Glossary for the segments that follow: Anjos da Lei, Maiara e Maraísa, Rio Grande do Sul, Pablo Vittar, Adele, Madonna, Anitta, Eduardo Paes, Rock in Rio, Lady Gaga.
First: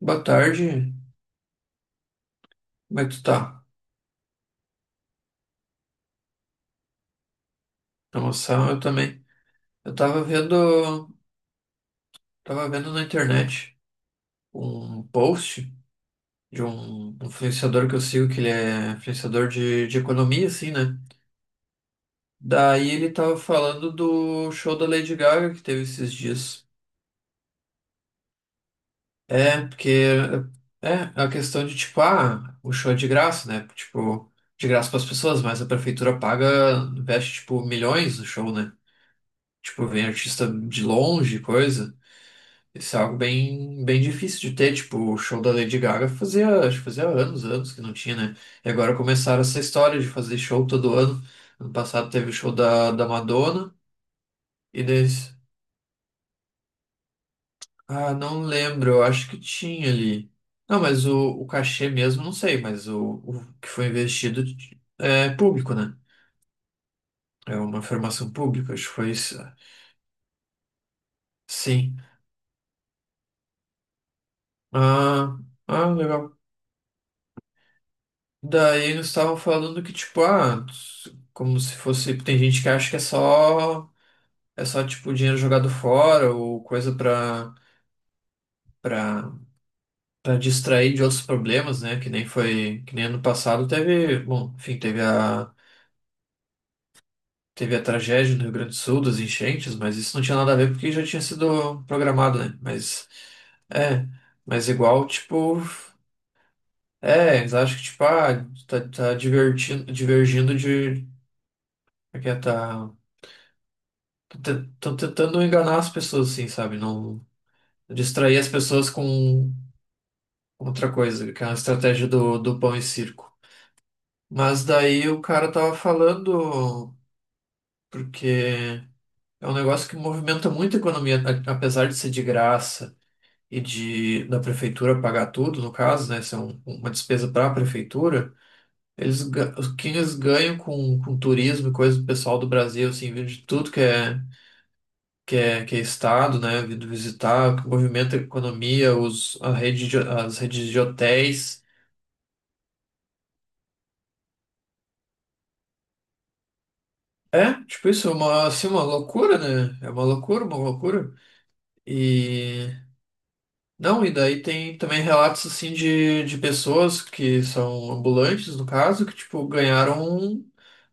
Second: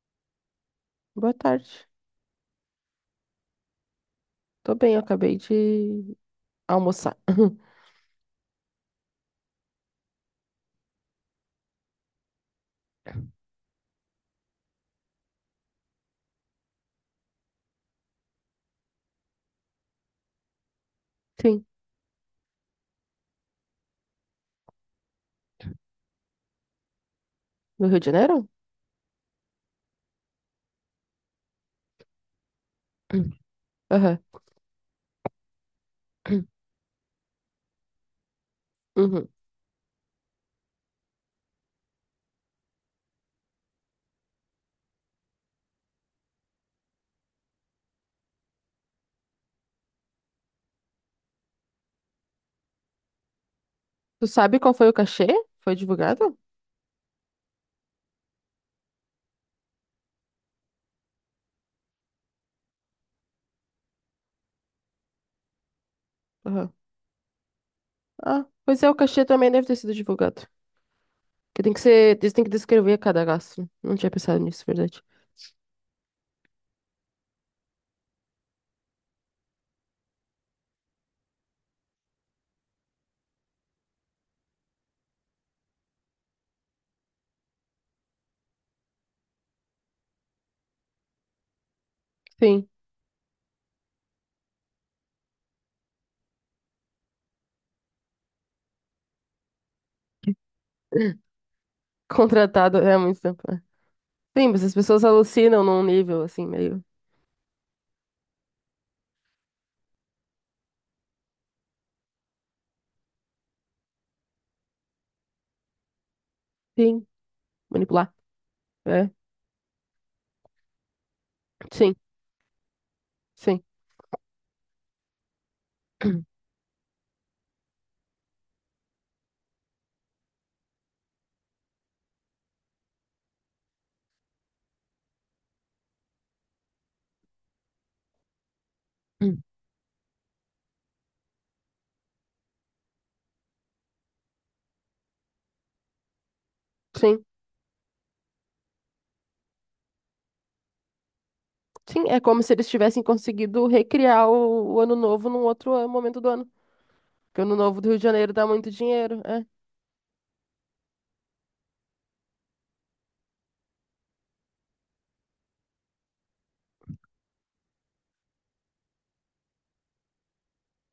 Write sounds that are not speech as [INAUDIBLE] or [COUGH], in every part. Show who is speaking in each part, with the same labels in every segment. Speaker 1: Boa tarde,
Speaker 2: Boa tarde.
Speaker 1: como é que tu tá?
Speaker 2: Tô bem, eu acabei de almoçar. [LAUGHS]
Speaker 1: Na moção, eu também. Eu tava vendo na internet um post de um influenciador que eu sigo, que ele é influenciador de economia, assim, né?
Speaker 2: Sim,
Speaker 1: Daí ele tava falando do show da Lady Gaga que teve esses dias.
Speaker 2: no Rio de Janeiro?
Speaker 1: É, porque é é a questão de, tipo, ah, o show é de
Speaker 2: [CLEARS THROAT]
Speaker 1: graça, né?
Speaker 2: Aham.
Speaker 1: Tipo, de graça para as pessoas, mas a prefeitura paga, investe, tipo, milhões no show, né?
Speaker 2: Uhum.
Speaker 1: Tipo, vem artista de longe, coisa. Isso é algo bem, bem difícil de ter, tipo, o show da Lady Gaga fazia, acho que fazia anos, anos que não tinha, né? E agora começaram essa história de fazer show todo ano. Ano passado teve o show da Madonna,
Speaker 2: Tu sabe qual
Speaker 1: e
Speaker 2: foi o cachê?
Speaker 1: deles,
Speaker 2: Foi divulgado?
Speaker 1: ah, não lembro, eu acho que tinha ali. Não, mas o cachê mesmo, não sei, mas o que foi investido é público, né?
Speaker 2: Aham.
Speaker 1: É uma formação
Speaker 2: Ah,
Speaker 1: pública,
Speaker 2: pois
Speaker 1: acho
Speaker 2: é, o
Speaker 1: que foi
Speaker 2: cachê
Speaker 1: isso.
Speaker 2: também deve ter sido divulgado. Que tem que
Speaker 1: Sim.
Speaker 2: ser, eles têm que descrever cada gasto. Não tinha pensado nisso, verdade.
Speaker 1: Ah, ah, legal. Daí eles estavam falando que, tipo, ah, como se fosse. Tem gente que acha que é só. É só, tipo, dinheiro jogado fora ou coisa pra, pra distrair de outros problemas, né? Que nem
Speaker 2: Sim,
Speaker 1: foi. Que nem ano passado teve. Bom, enfim, teve a. Teve a tragédia no Rio Grande do Sul, das enchentes, mas isso não tinha nada a ver porque já
Speaker 2: [CLEARS THROAT]
Speaker 1: tinha sido programado, né?
Speaker 2: contratado é há
Speaker 1: Mas.
Speaker 2: muito tempo. É.
Speaker 1: É.
Speaker 2: Sim, mas
Speaker 1: Mas
Speaker 2: as pessoas
Speaker 1: igual, tipo.
Speaker 2: alucinam num nível assim, meio.
Speaker 1: É, eles acham que, tipo, ah, tá divergindo de. Aqui é, tá. Estão tentando enganar as pessoas, assim, sabe?
Speaker 2: Sim,
Speaker 1: Não
Speaker 2: manipular.
Speaker 1: distrair as pessoas
Speaker 2: É.
Speaker 1: com outra coisa, que é uma
Speaker 2: Sim,
Speaker 1: estratégia do pão e circo.
Speaker 2: sim.
Speaker 1: Mas daí o cara tava falando, porque é um negócio que movimenta muito a economia, apesar de ser de graça e de da prefeitura pagar tudo, no caso, né? Isso é uma despesa para a prefeitura.
Speaker 2: [CLEARS THROAT]
Speaker 1: O que eles ganham com turismo e coisa do pessoal do Brasil, assim, de tudo que é. Que é estado, né, vindo
Speaker 2: Sim.
Speaker 1: visitar, que movimenta a economia, os, a rede de- as redes de hotéis.
Speaker 2: Sim, é como se eles tivessem conseguido recriar o Ano Novo num outro momento do ano. Porque o
Speaker 1: É,
Speaker 2: Ano Novo
Speaker 1: tipo
Speaker 2: do Rio de
Speaker 1: isso, é
Speaker 2: Janeiro dá
Speaker 1: uma, assim,
Speaker 2: muito
Speaker 1: uma
Speaker 2: dinheiro.
Speaker 1: loucura,
Speaker 2: É.
Speaker 1: né? É uma loucura, uma loucura. E... Não, e daí tem também relatos, assim, de pessoas que são ambulantes, no caso, que, tipo, ganharam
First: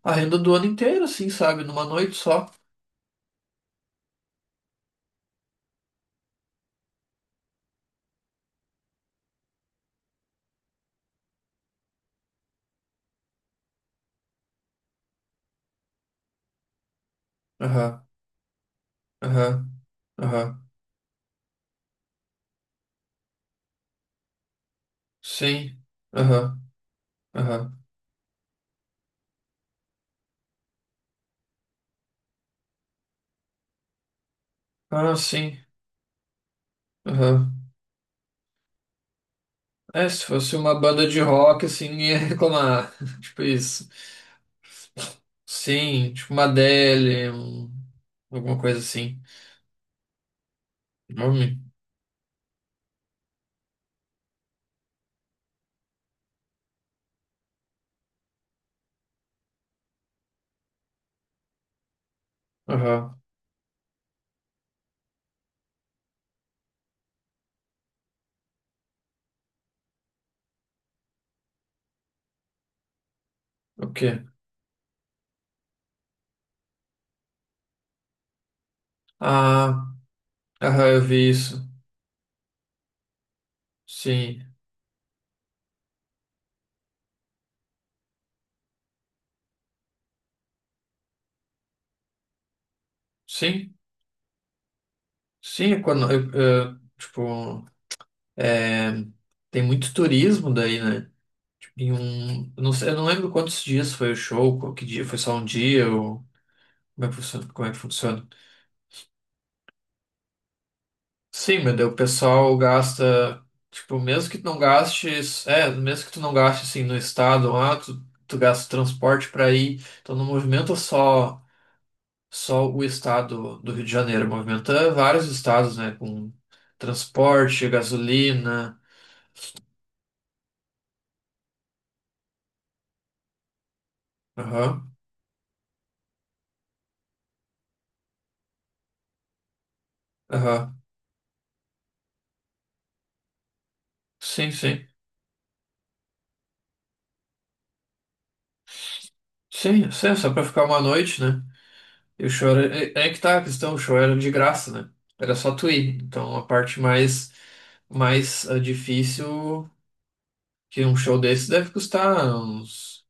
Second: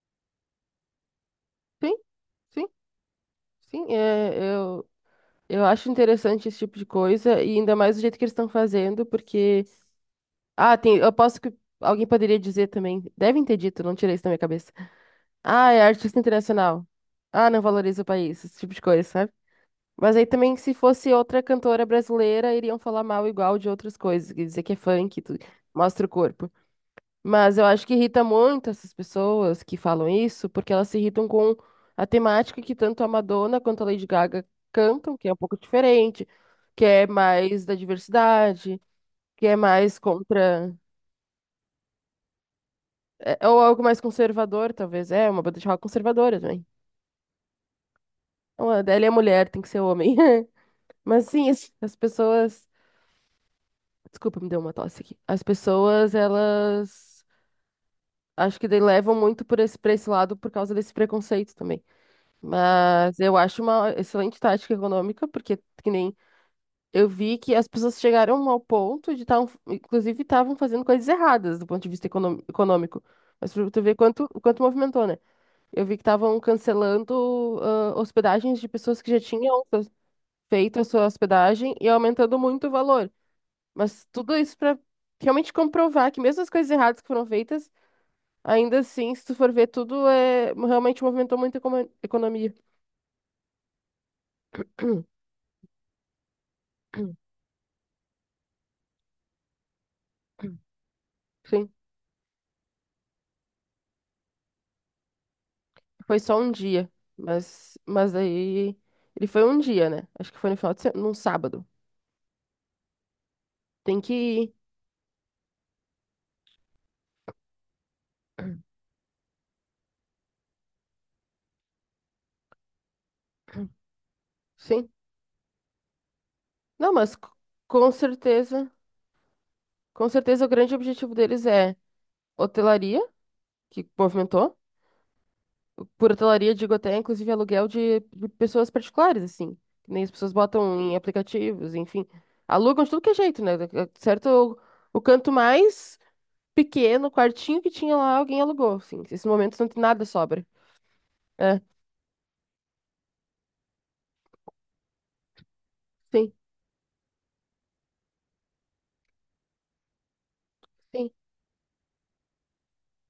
Speaker 1: a renda do ano inteiro, assim, sabe? Numa
Speaker 2: Sim,
Speaker 1: noite só.
Speaker 2: sim, sim. É, eu acho interessante esse tipo de coisa, e ainda mais do jeito que eles estão fazendo, porque. Ah, tem. Eu posso que alguém poderia dizer também. Devem ter dito, não tirei isso da minha cabeça. Ah, é artista internacional. Ah, não valoriza o
Speaker 1: Aham,
Speaker 2: país, esse tipo de coisa, sabe?
Speaker 1: aham,
Speaker 2: Mas aí também,
Speaker 1: aham.
Speaker 2: se fosse outra cantora brasileira, iriam falar mal igual de outras coisas, quer dizer que é funk,
Speaker 1: Sim,
Speaker 2: mostra o corpo.
Speaker 1: aham,
Speaker 2: Mas eu
Speaker 1: aham.
Speaker 2: acho que irrita muito essas pessoas que falam isso, porque elas se irritam com a temática que tanto a Madonna quanto a Lady Gaga
Speaker 1: Ah,
Speaker 2: cantam, que é um pouco
Speaker 1: sim,
Speaker 2: diferente, que é
Speaker 1: aham.
Speaker 2: mais da diversidade, que é mais
Speaker 1: É, se fosse
Speaker 2: contra.
Speaker 1: uma banda de rock, assim, ninguém ia reclamar. [LAUGHS]
Speaker 2: É,
Speaker 1: Tipo
Speaker 2: ou algo
Speaker 1: isso.
Speaker 2: mais conservador, talvez. É, uma banda de rock
Speaker 1: Sim, tipo
Speaker 2: conservadora
Speaker 1: uma
Speaker 2: também.
Speaker 1: Adele, alguma
Speaker 2: Não, a
Speaker 1: coisa
Speaker 2: Adele é
Speaker 1: assim.
Speaker 2: mulher, tem que ser homem. [LAUGHS] Mas sim,
Speaker 1: Nome?
Speaker 2: as pessoas. Desculpa, me deu uma tosse aqui. As pessoas, elas. Acho que daí levam muito por esse, pra esse lado por causa desse preconceito também.
Speaker 1: Aham.
Speaker 2: Mas eu acho uma excelente tática econômica, porque que nem eu vi que as pessoas chegaram ao ponto de estar, inclusive, estavam fazendo coisas erradas do ponto de vista econômico. Mas pra tu
Speaker 1: O
Speaker 2: ver
Speaker 1: quê?
Speaker 2: quanto movimentou, né? Eu vi que estavam cancelando ah, hospedagens de pessoas que já tinham fe-
Speaker 1: Ah,
Speaker 2: feito a
Speaker 1: aham, eu
Speaker 2: sua
Speaker 1: vi isso.
Speaker 2: hospedagem e aumentando muito o valor. Mas tudo
Speaker 1: Sim.
Speaker 2: isso para realmente comprovar que mesmo as coisas erradas que foram feitas, ainda assim, se tu for ver, tudo é realmente movimentou muito a economia.
Speaker 1: Sim? Sim, é quando, eu, tipo, é, tem muito turismo daí, né?
Speaker 2: [CLEARS THROAT] Sim.
Speaker 1: Tipo, em um, eu não sei, eu não lembro quantos dias foi o show, qual que dia, foi só um dia,
Speaker 2: Foi
Speaker 1: ou
Speaker 2: só um dia,
Speaker 1: como é que funciona? Como é
Speaker 2: mas,
Speaker 1: que
Speaker 2: mas
Speaker 1: funciona?
Speaker 2: aí ele foi um dia, né? Acho que foi no final de semana, num
Speaker 1: Sim,
Speaker 2: sábado.
Speaker 1: meu Deus, o pessoal gasta, tipo,
Speaker 2: Tem que ir.
Speaker 1: mesmo que tu não gaste assim no estado, ah, tu gasta transporte para ir, então não movimenta só o estado do Rio de Janeiro,
Speaker 2: [CLEARS THROAT] Sim.
Speaker 1: movimenta vários estados, né, com
Speaker 2: Não, mas
Speaker 1: transporte,
Speaker 2: com certeza,
Speaker 1: gasolina,
Speaker 2: com certeza o grande objetivo deles é hotelaria, que movimentou.
Speaker 1: aham,
Speaker 2: Por hotelaria, digo até inclusive aluguel de pessoas particulares, assim. Que nem as pessoas
Speaker 1: aham,
Speaker 2: botam em aplicativos, enfim. Alugam de tudo que é jeito, né? Certo?
Speaker 1: sim, sim,
Speaker 2: O canto mais pequeno, o quartinho que tinha lá, alguém alugou, assim. Esses momentos não tem
Speaker 1: sim,
Speaker 2: nada
Speaker 1: sim, só para
Speaker 2: sobra.
Speaker 1: ficar uma noite, né,
Speaker 2: É,
Speaker 1: e o show era, é que tá a questão, o show era de graça, né, era só tu ir,
Speaker 2: sim.
Speaker 1: então a parte mais, mais difícil. Que um
Speaker 2: Sim.
Speaker 1: show desse deve custar uns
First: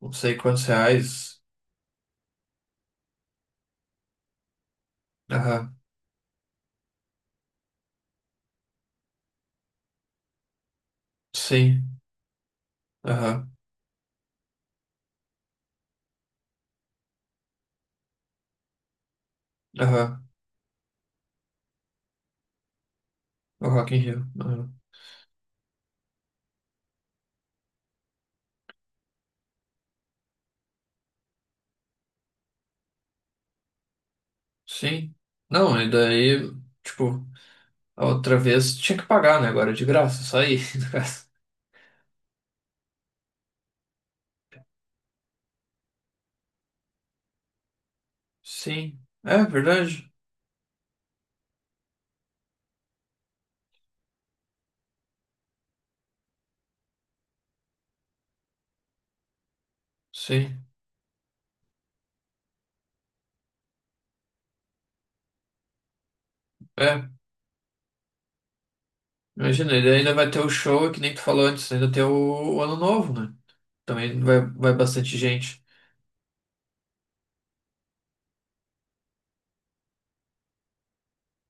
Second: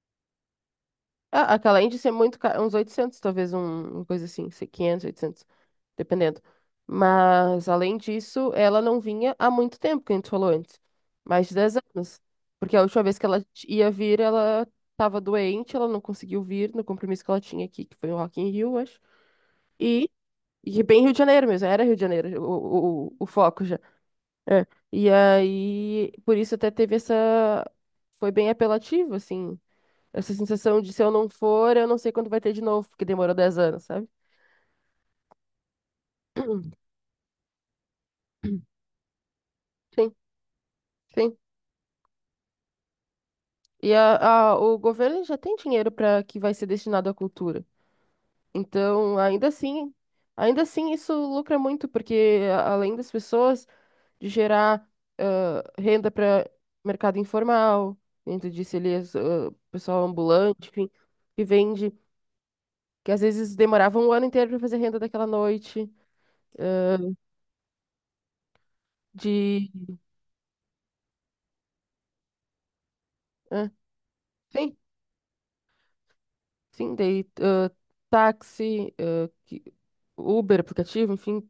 Speaker 1: não sei quantos reais.
Speaker 2: Ah, aquela além de ser muito cara, uns 800 talvez, uma coisa assim, 500 800
Speaker 1: Aham,
Speaker 2: dependendo. Mas, além disso, ela não vinha há muito tempo, que a gente falou antes, mais de 10
Speaker 1: sim.
Speaker 2: anos. Porque a última vez que ela
Speaker 1: Aham,
Speaker 2: ia vir, ela estava doente, ela não conseguiu vir no compromisso que ela tinha aqui, que foi o Rock in Rio, acho. E,
Speaker 1: aham.
Speaker 2: e bem Rio de Janeiro mesmo, era Rio de Janeiro o foco
Speaker 1: O
Speaker 2: já.
Speaker 1: Rock in Rio.
Speaker 2: É.
Speaker 1: Aham.
Speaker 2: E aí, por isso até teve essa... Foi bem apelativo, assim, essa sensação de se eu não for, eu não sei quando vai ter de novo, porque demorou 10 anos, sabe?
Speaker 1: Sim. Não, e daí,
Speaker 2: [CLEARS THROAT]
Speaker 1: tipo, a outra vez tinha que pagar, né? Agora é de
Speaker 2: Sim,
Speaker 1: graça, só aí, [LAUGHS] no caso.
Speaker 2: sim. E o governo já tem dinheiro para que vai ser destinado à cultura.
Speaker 1: Sim.
Speaker 2: Então,
Speaker 1: É verdade.
Speaker 2: ainda assim isso lucra muito, porque além das pessoas de gerar ah, renda para mercado informal, dentro disso ali, pessoal
Speaker 1: Sim.
Speaker 2: ambulante, enfim, que vende, que às vezes demorava um ano inteiro para fazer renda daquela noite,
Speaker 1: É.
Speaker 2: de,
Speaker 1: Imagina, ele ainda vai ter o show, é que nem tu falou antes, ainda tem o Ano Novo, né?
Speaker 2: ah,
Speaker 1: Também vai
Speaker 2: sim.
Speaker 1: bastante gente.
Speaker 2: Sim, daí táxi, Uber, aplicativo, enfim,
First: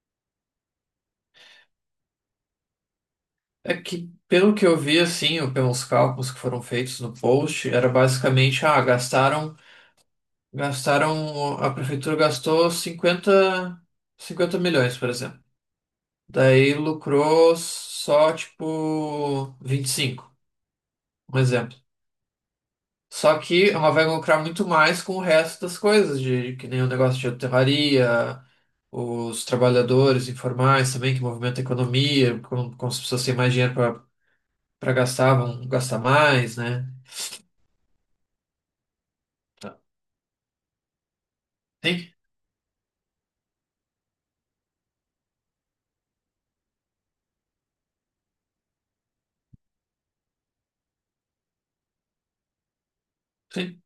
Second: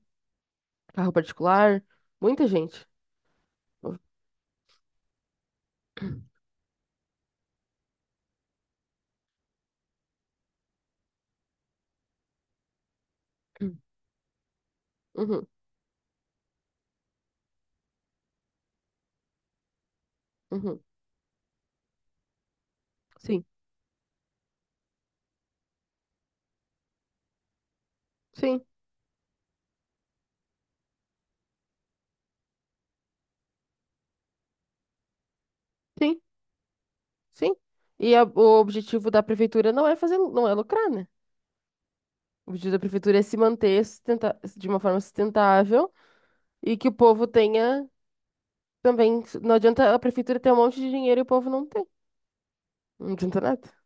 Speaker 2: carro particular, muita gente.
Speaker 1: É que, pelo que eu vi, assim, ou pelos cálculos que foram feitos no post, era basicamente, ah, gastaram. A prefeitura gastou cinquenta milhões, por exemplo.
Speaker 2: Uhum,
Speaker 1: Daí lucrou só, tipo, 25,
Speaker 2: uhum.
Speaker 1: um exemplo. Só
Speaker 2: Sim,
Speaker 1: que ela vai lucrar muito mais com o resto das coisas, de, que nem o negócio de hotelaria,
Speaker 2: sim,
Speaker 1: os trabalhadores informais também, que movimentam a economia, como as pessoas têm mais dinheiro para gastar, vão gastar
Speaker 2: sim,
Speaker 1: mais, né?
Speaker 2: sim. E o objetivo da prefeitura não é fazer, não é lucrar, né?
Speaker 1: Tem,
Speaker 2: O objetivo da prefeitura é se manter de uma forma sustentável e que o povo tenha também. Não adianta a prefeitura ter um monte de dinheiro e o povo não ter. Não adianta nada.
Speaker 1: tem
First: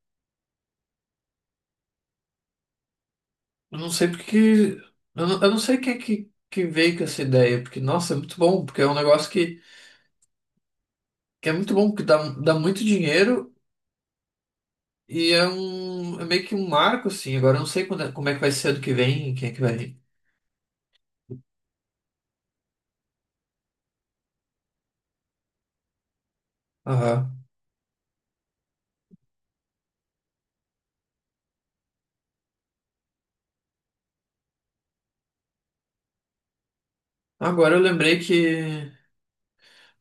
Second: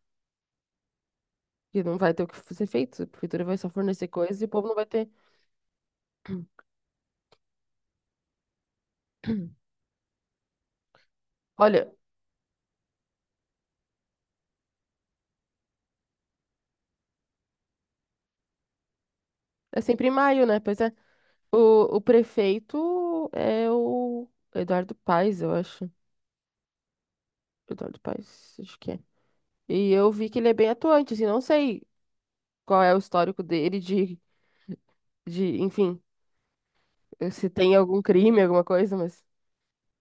Speaker 2: Porque não vai ter o que ser feito. A prefeitura vai só
Speaker 1: Eu não
Speaker 2: fornecer
Speaker 1: sei
Speaker 2: coisas e o povo não
Speaker 1: porque.
Speaker 2: vai ter.
Speaker 1: Eu não sei quem é que veio com essa ideia, porque, nossa, é muito bom, porque é um negócio que é muito
Speaker 2: Olha,
Speaker 1: bom, que dá muito dinheiro e é um. É meio que um marco, assim. Agora eu não sei como é que vai ser ano que vem, quem é que
Speaker 2: é
Speaker 1: vai.
Speaker 2: sempre em maio, né? Pois é. O prefeito é o Eduardo Paes, eu acho.
Speaker 1: Aham.
Speaker 2: Eduardo Paes, acho que é. E eu vi que ele é bem atuante, assim, não sei qual é o histórico dele de enfim, se tem
Speaker 1: Agora eu
Speaker 2: algum
Speaker 1: lembrei
Speaker 2: crime, alguma
Speaker 1: que
Speaker 2: coisa, mas.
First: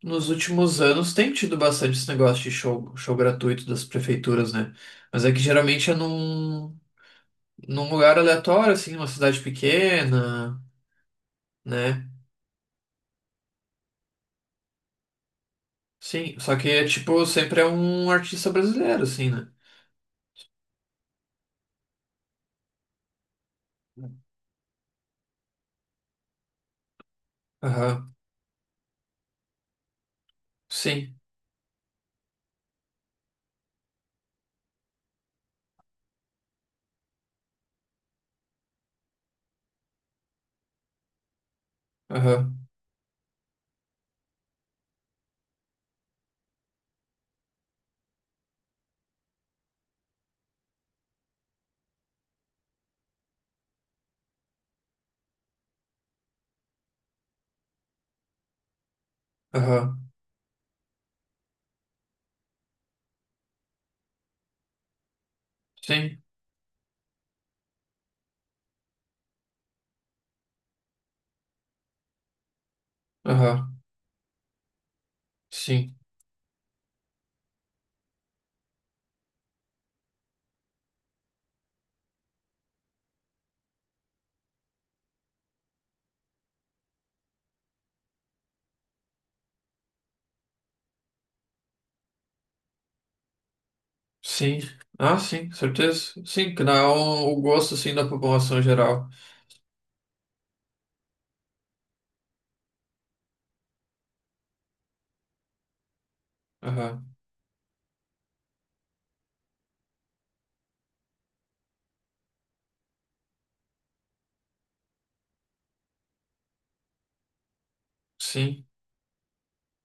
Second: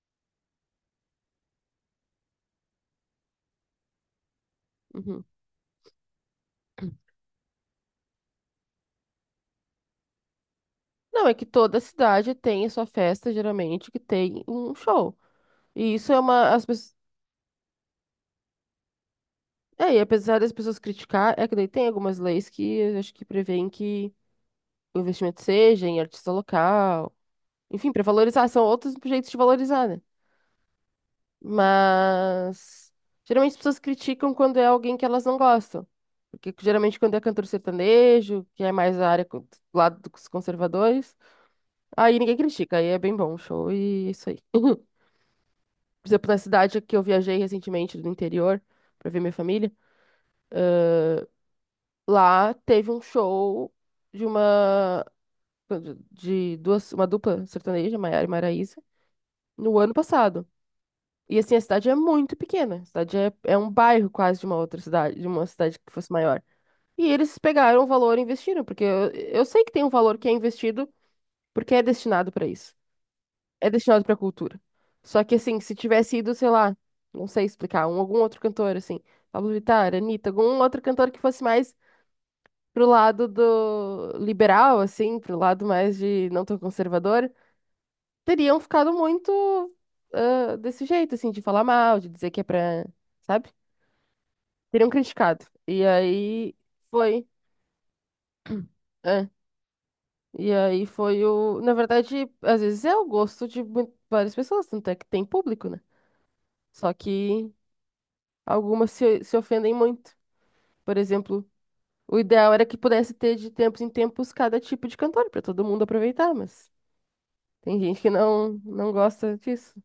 Speaker 1: nos últimos anos tem tido bastante esse negócio de show, show gratuito das prefeituras, né?
Speaker 2: Uhum.
Speaker 1: Mas é que geralmente é num lugar aleatório, assim, numa cidade pequena,
Speaker 2: Não, é que toda
Speaker 1: né?
Speaker 2: cidade tem a sua festa, geralmente, que tem um show. E isso é
Speaker 1: Sim,
Speaker 2: uma.
Speaker 1: só
Speaker 2: As
Speaker 1: que é
Speaker 2: pessoas,
Speaker 1: tipo, sempre é um artista brasileiro, assim, né?
Speaker 2: é, e apesar das pessoas criticar, é que daí tem algumas leis que eu acho que prevêem que o investimento seja em artista local. Enfim, para
Speaker 1: Aham,
Speaker 2: valorizar, são outros jeitos de valorizar, né?
Speaker 1: sim,
Speaker 2: Mas geralmente as pessoas criticam quando é alguém que elas não gostam. Porque geralmente quando é cantor sertanejo, que é mais a área do lado dos conservadores, aí ninguém
Speaker 1: aham,
Speaker 2: critica, aí é bem bom o show e é isso aí. [LAUGHS] Por exemplo, na cidade que eu viajei recentemente do interior pra ver minha família, eh, lá teve um show de uma de duas, uma dupla sertaneja, Maiara e Maraísa, no ano
Speaker 1: aham,
Speaker 2: passado. E assim, a cidade é muito pequena. A cidade é, é um bairro quase de uma outra cidade, de uma cidade que fosse
Speaker 1: sim,
Speaker 2: maior. E eles pegaram o valor e investiram, porque eu sei que tem um valor que é investido porque é destinado para isso. É
Speaker 1: aham,
Speaker 2: destinado para cultura. Só que assim, se
Speaker 1: sim,
Speaker 2: tivesse ido, sei lá, não sei explicar, algum outro cantor, assim, Pablo Vittar, Anitta, algum outro cantor que fosse mais pro lado do liberal, assim, pro lado mais de não tão conservador, teriam ficado muito ah, desse jeito, assim, de falar mal, de dizer que é pra, sabe?
Speaker 1: sim.
Speaker 2: Teriam
Speaker 1: Ah,
Speaker 2: criticado.
Speaker 1: sim,
Speaker 2: E
Speaker 1: certeza. Sim,
Speaker 2: aí
Speaker 1: que dá
Speaker 2: foi,
Speaker 1: o gosto, assim, da população geral.
Speaker 2: é. E aí foi o, na verdade, às vezes é o gosto de várias pessoas, tanto é que tem público, né? Só
Speaker 1: Aham,
Speaker 2: que algumas se ofendem muito. Por exemplo, o ideal era que pudesse ter de tempos em tempos cada tipo de cantor para todo mundo aproveitar, mas tem gente que não
Speaker 1: sim,
Speaker 2: não gosta disso.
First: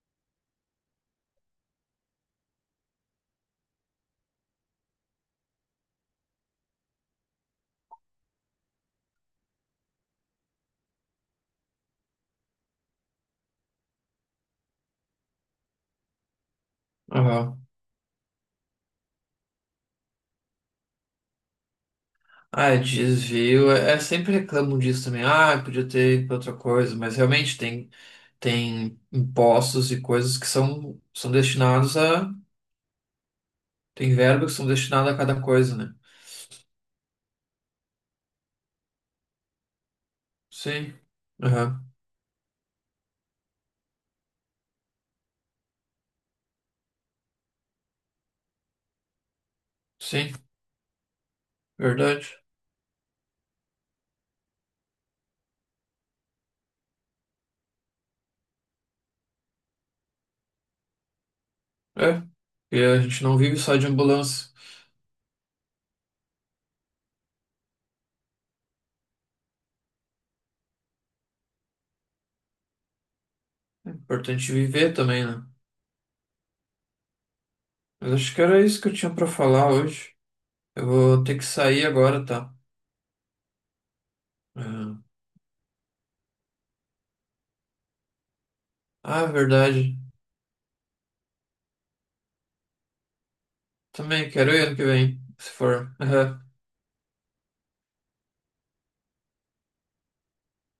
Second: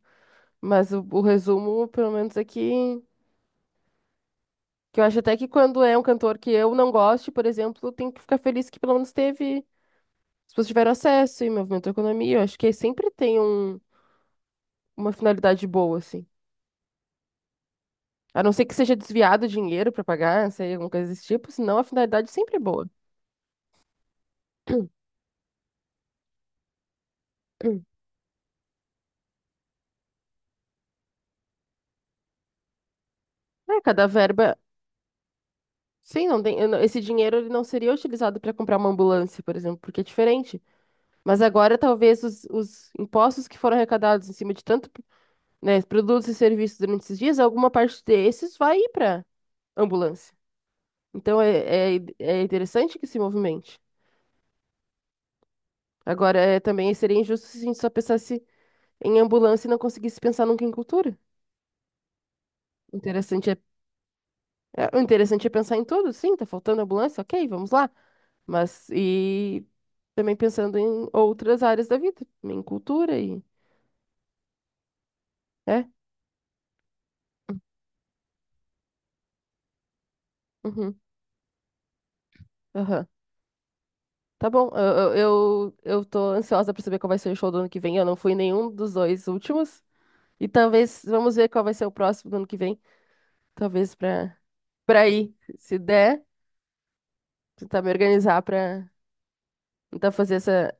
Speaker 2: Mas o resumo, pelo menos é que eu acho até que quando é um cantor que eu não goste, por exemplo, tem que ficar feliz que pelo menos teve. As pessoas tiveram acesso e movimento a economia. Eu acho que sempre tem uma finalidade boa, assim.
Speaker 1: aham.
Speaker 2: A não ser que seja desviado dinheiro para pagar, não sei, alguma coisa desse tipo, senão a finalidade sempre é
Speaker 1: Ah, é
Speaker 2: boa.
Speaker 1: desvio, é sempre reclamam disso também. Ah, podia ter ido pra outra coisa, mas realmente
Speaker 2: Hum.
Speaker 1: tem impostos e coisas que são destinados a.
Speaker 2: É, cada
Speaker 1: Tem verbas que
Speaker 2: verba.
Speaker 1: são destinadas a cada coisa, né?
Speaker 2: Sim, não tem, eu não- esse dinheiro ele não seria utilizado para comprar uma ambulância, por exemplo, porque é diferente.
Speaker 1: Sim,
Speaker 2: Mas agora
Speaker 1: aham,
Speaker 2: talvez os impostos que foram arrecadados em cima de tanto, né, produtos e serviços durante esses dias, alguma parte desses vai ir para
Speaker 1: sim,
Speaker 2: ambulância. Então
Speaker 1: verdade.
Speaker 2: é interessante que se movimente. Agora, é, também seria injusto se a gente só pensasse em ambulância e não conseguisse pensar nunca em cultura.
Speaker 1: É, e
Speaker 2: O
Speaker 1: a gente não
Speaker 2: Interessante é,
Speaker 1: vive só de ambulância.
Speaker 2: o interessante é pensar em tudo, sim, tá faltando ambulância, ok, vamos lá. Mas, e também pensando em outras áreas da vida, em cultura e...
Speaker 1: É importante viver também, né?
Speaker 2: É?
Speaker 1: Mas acho que era isso que eu tinha pra falar hoje. Eu
Speaker 2: Uhum,
Speaker 1: vou ter que sair agora, tá?
Speaker 2: aham. Tá bom,
Speaker 1: É.
Speaker 2: eu tô ansiosa pra saber qual vai ser o show do ano que vem. Eu não fui em nenhum dos
Speaker 1: Ah,
Speaker 2: dois últimos.
Speaker 1: verdade.
Speaker 2: E talvez, vamos ver qual vai ser o próximo do ano que vem. Talvez
Speaker 1: Também
Speaker 2: pra,
Speaker 1: quero ir ano que vem,
Speaker 2: pra ir,
Speaker 1: se for.
Speaker 2: se
Speaker 1: [LAUGHS]
Speaker 2: der,
Speaker 1: Aham.
Speaker 2: tentar me organizar pra tentar fazer essa.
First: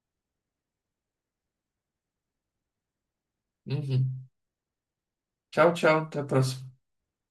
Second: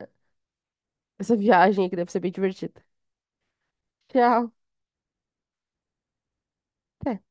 Speaker 2: essa viagem aí que deve ser bem divertida.
Speaker 1: Uhum.
Speaker 2: Tchau.
Speaker 1: Tchau, tchau. Até a próxima.
Speaker 2: Até.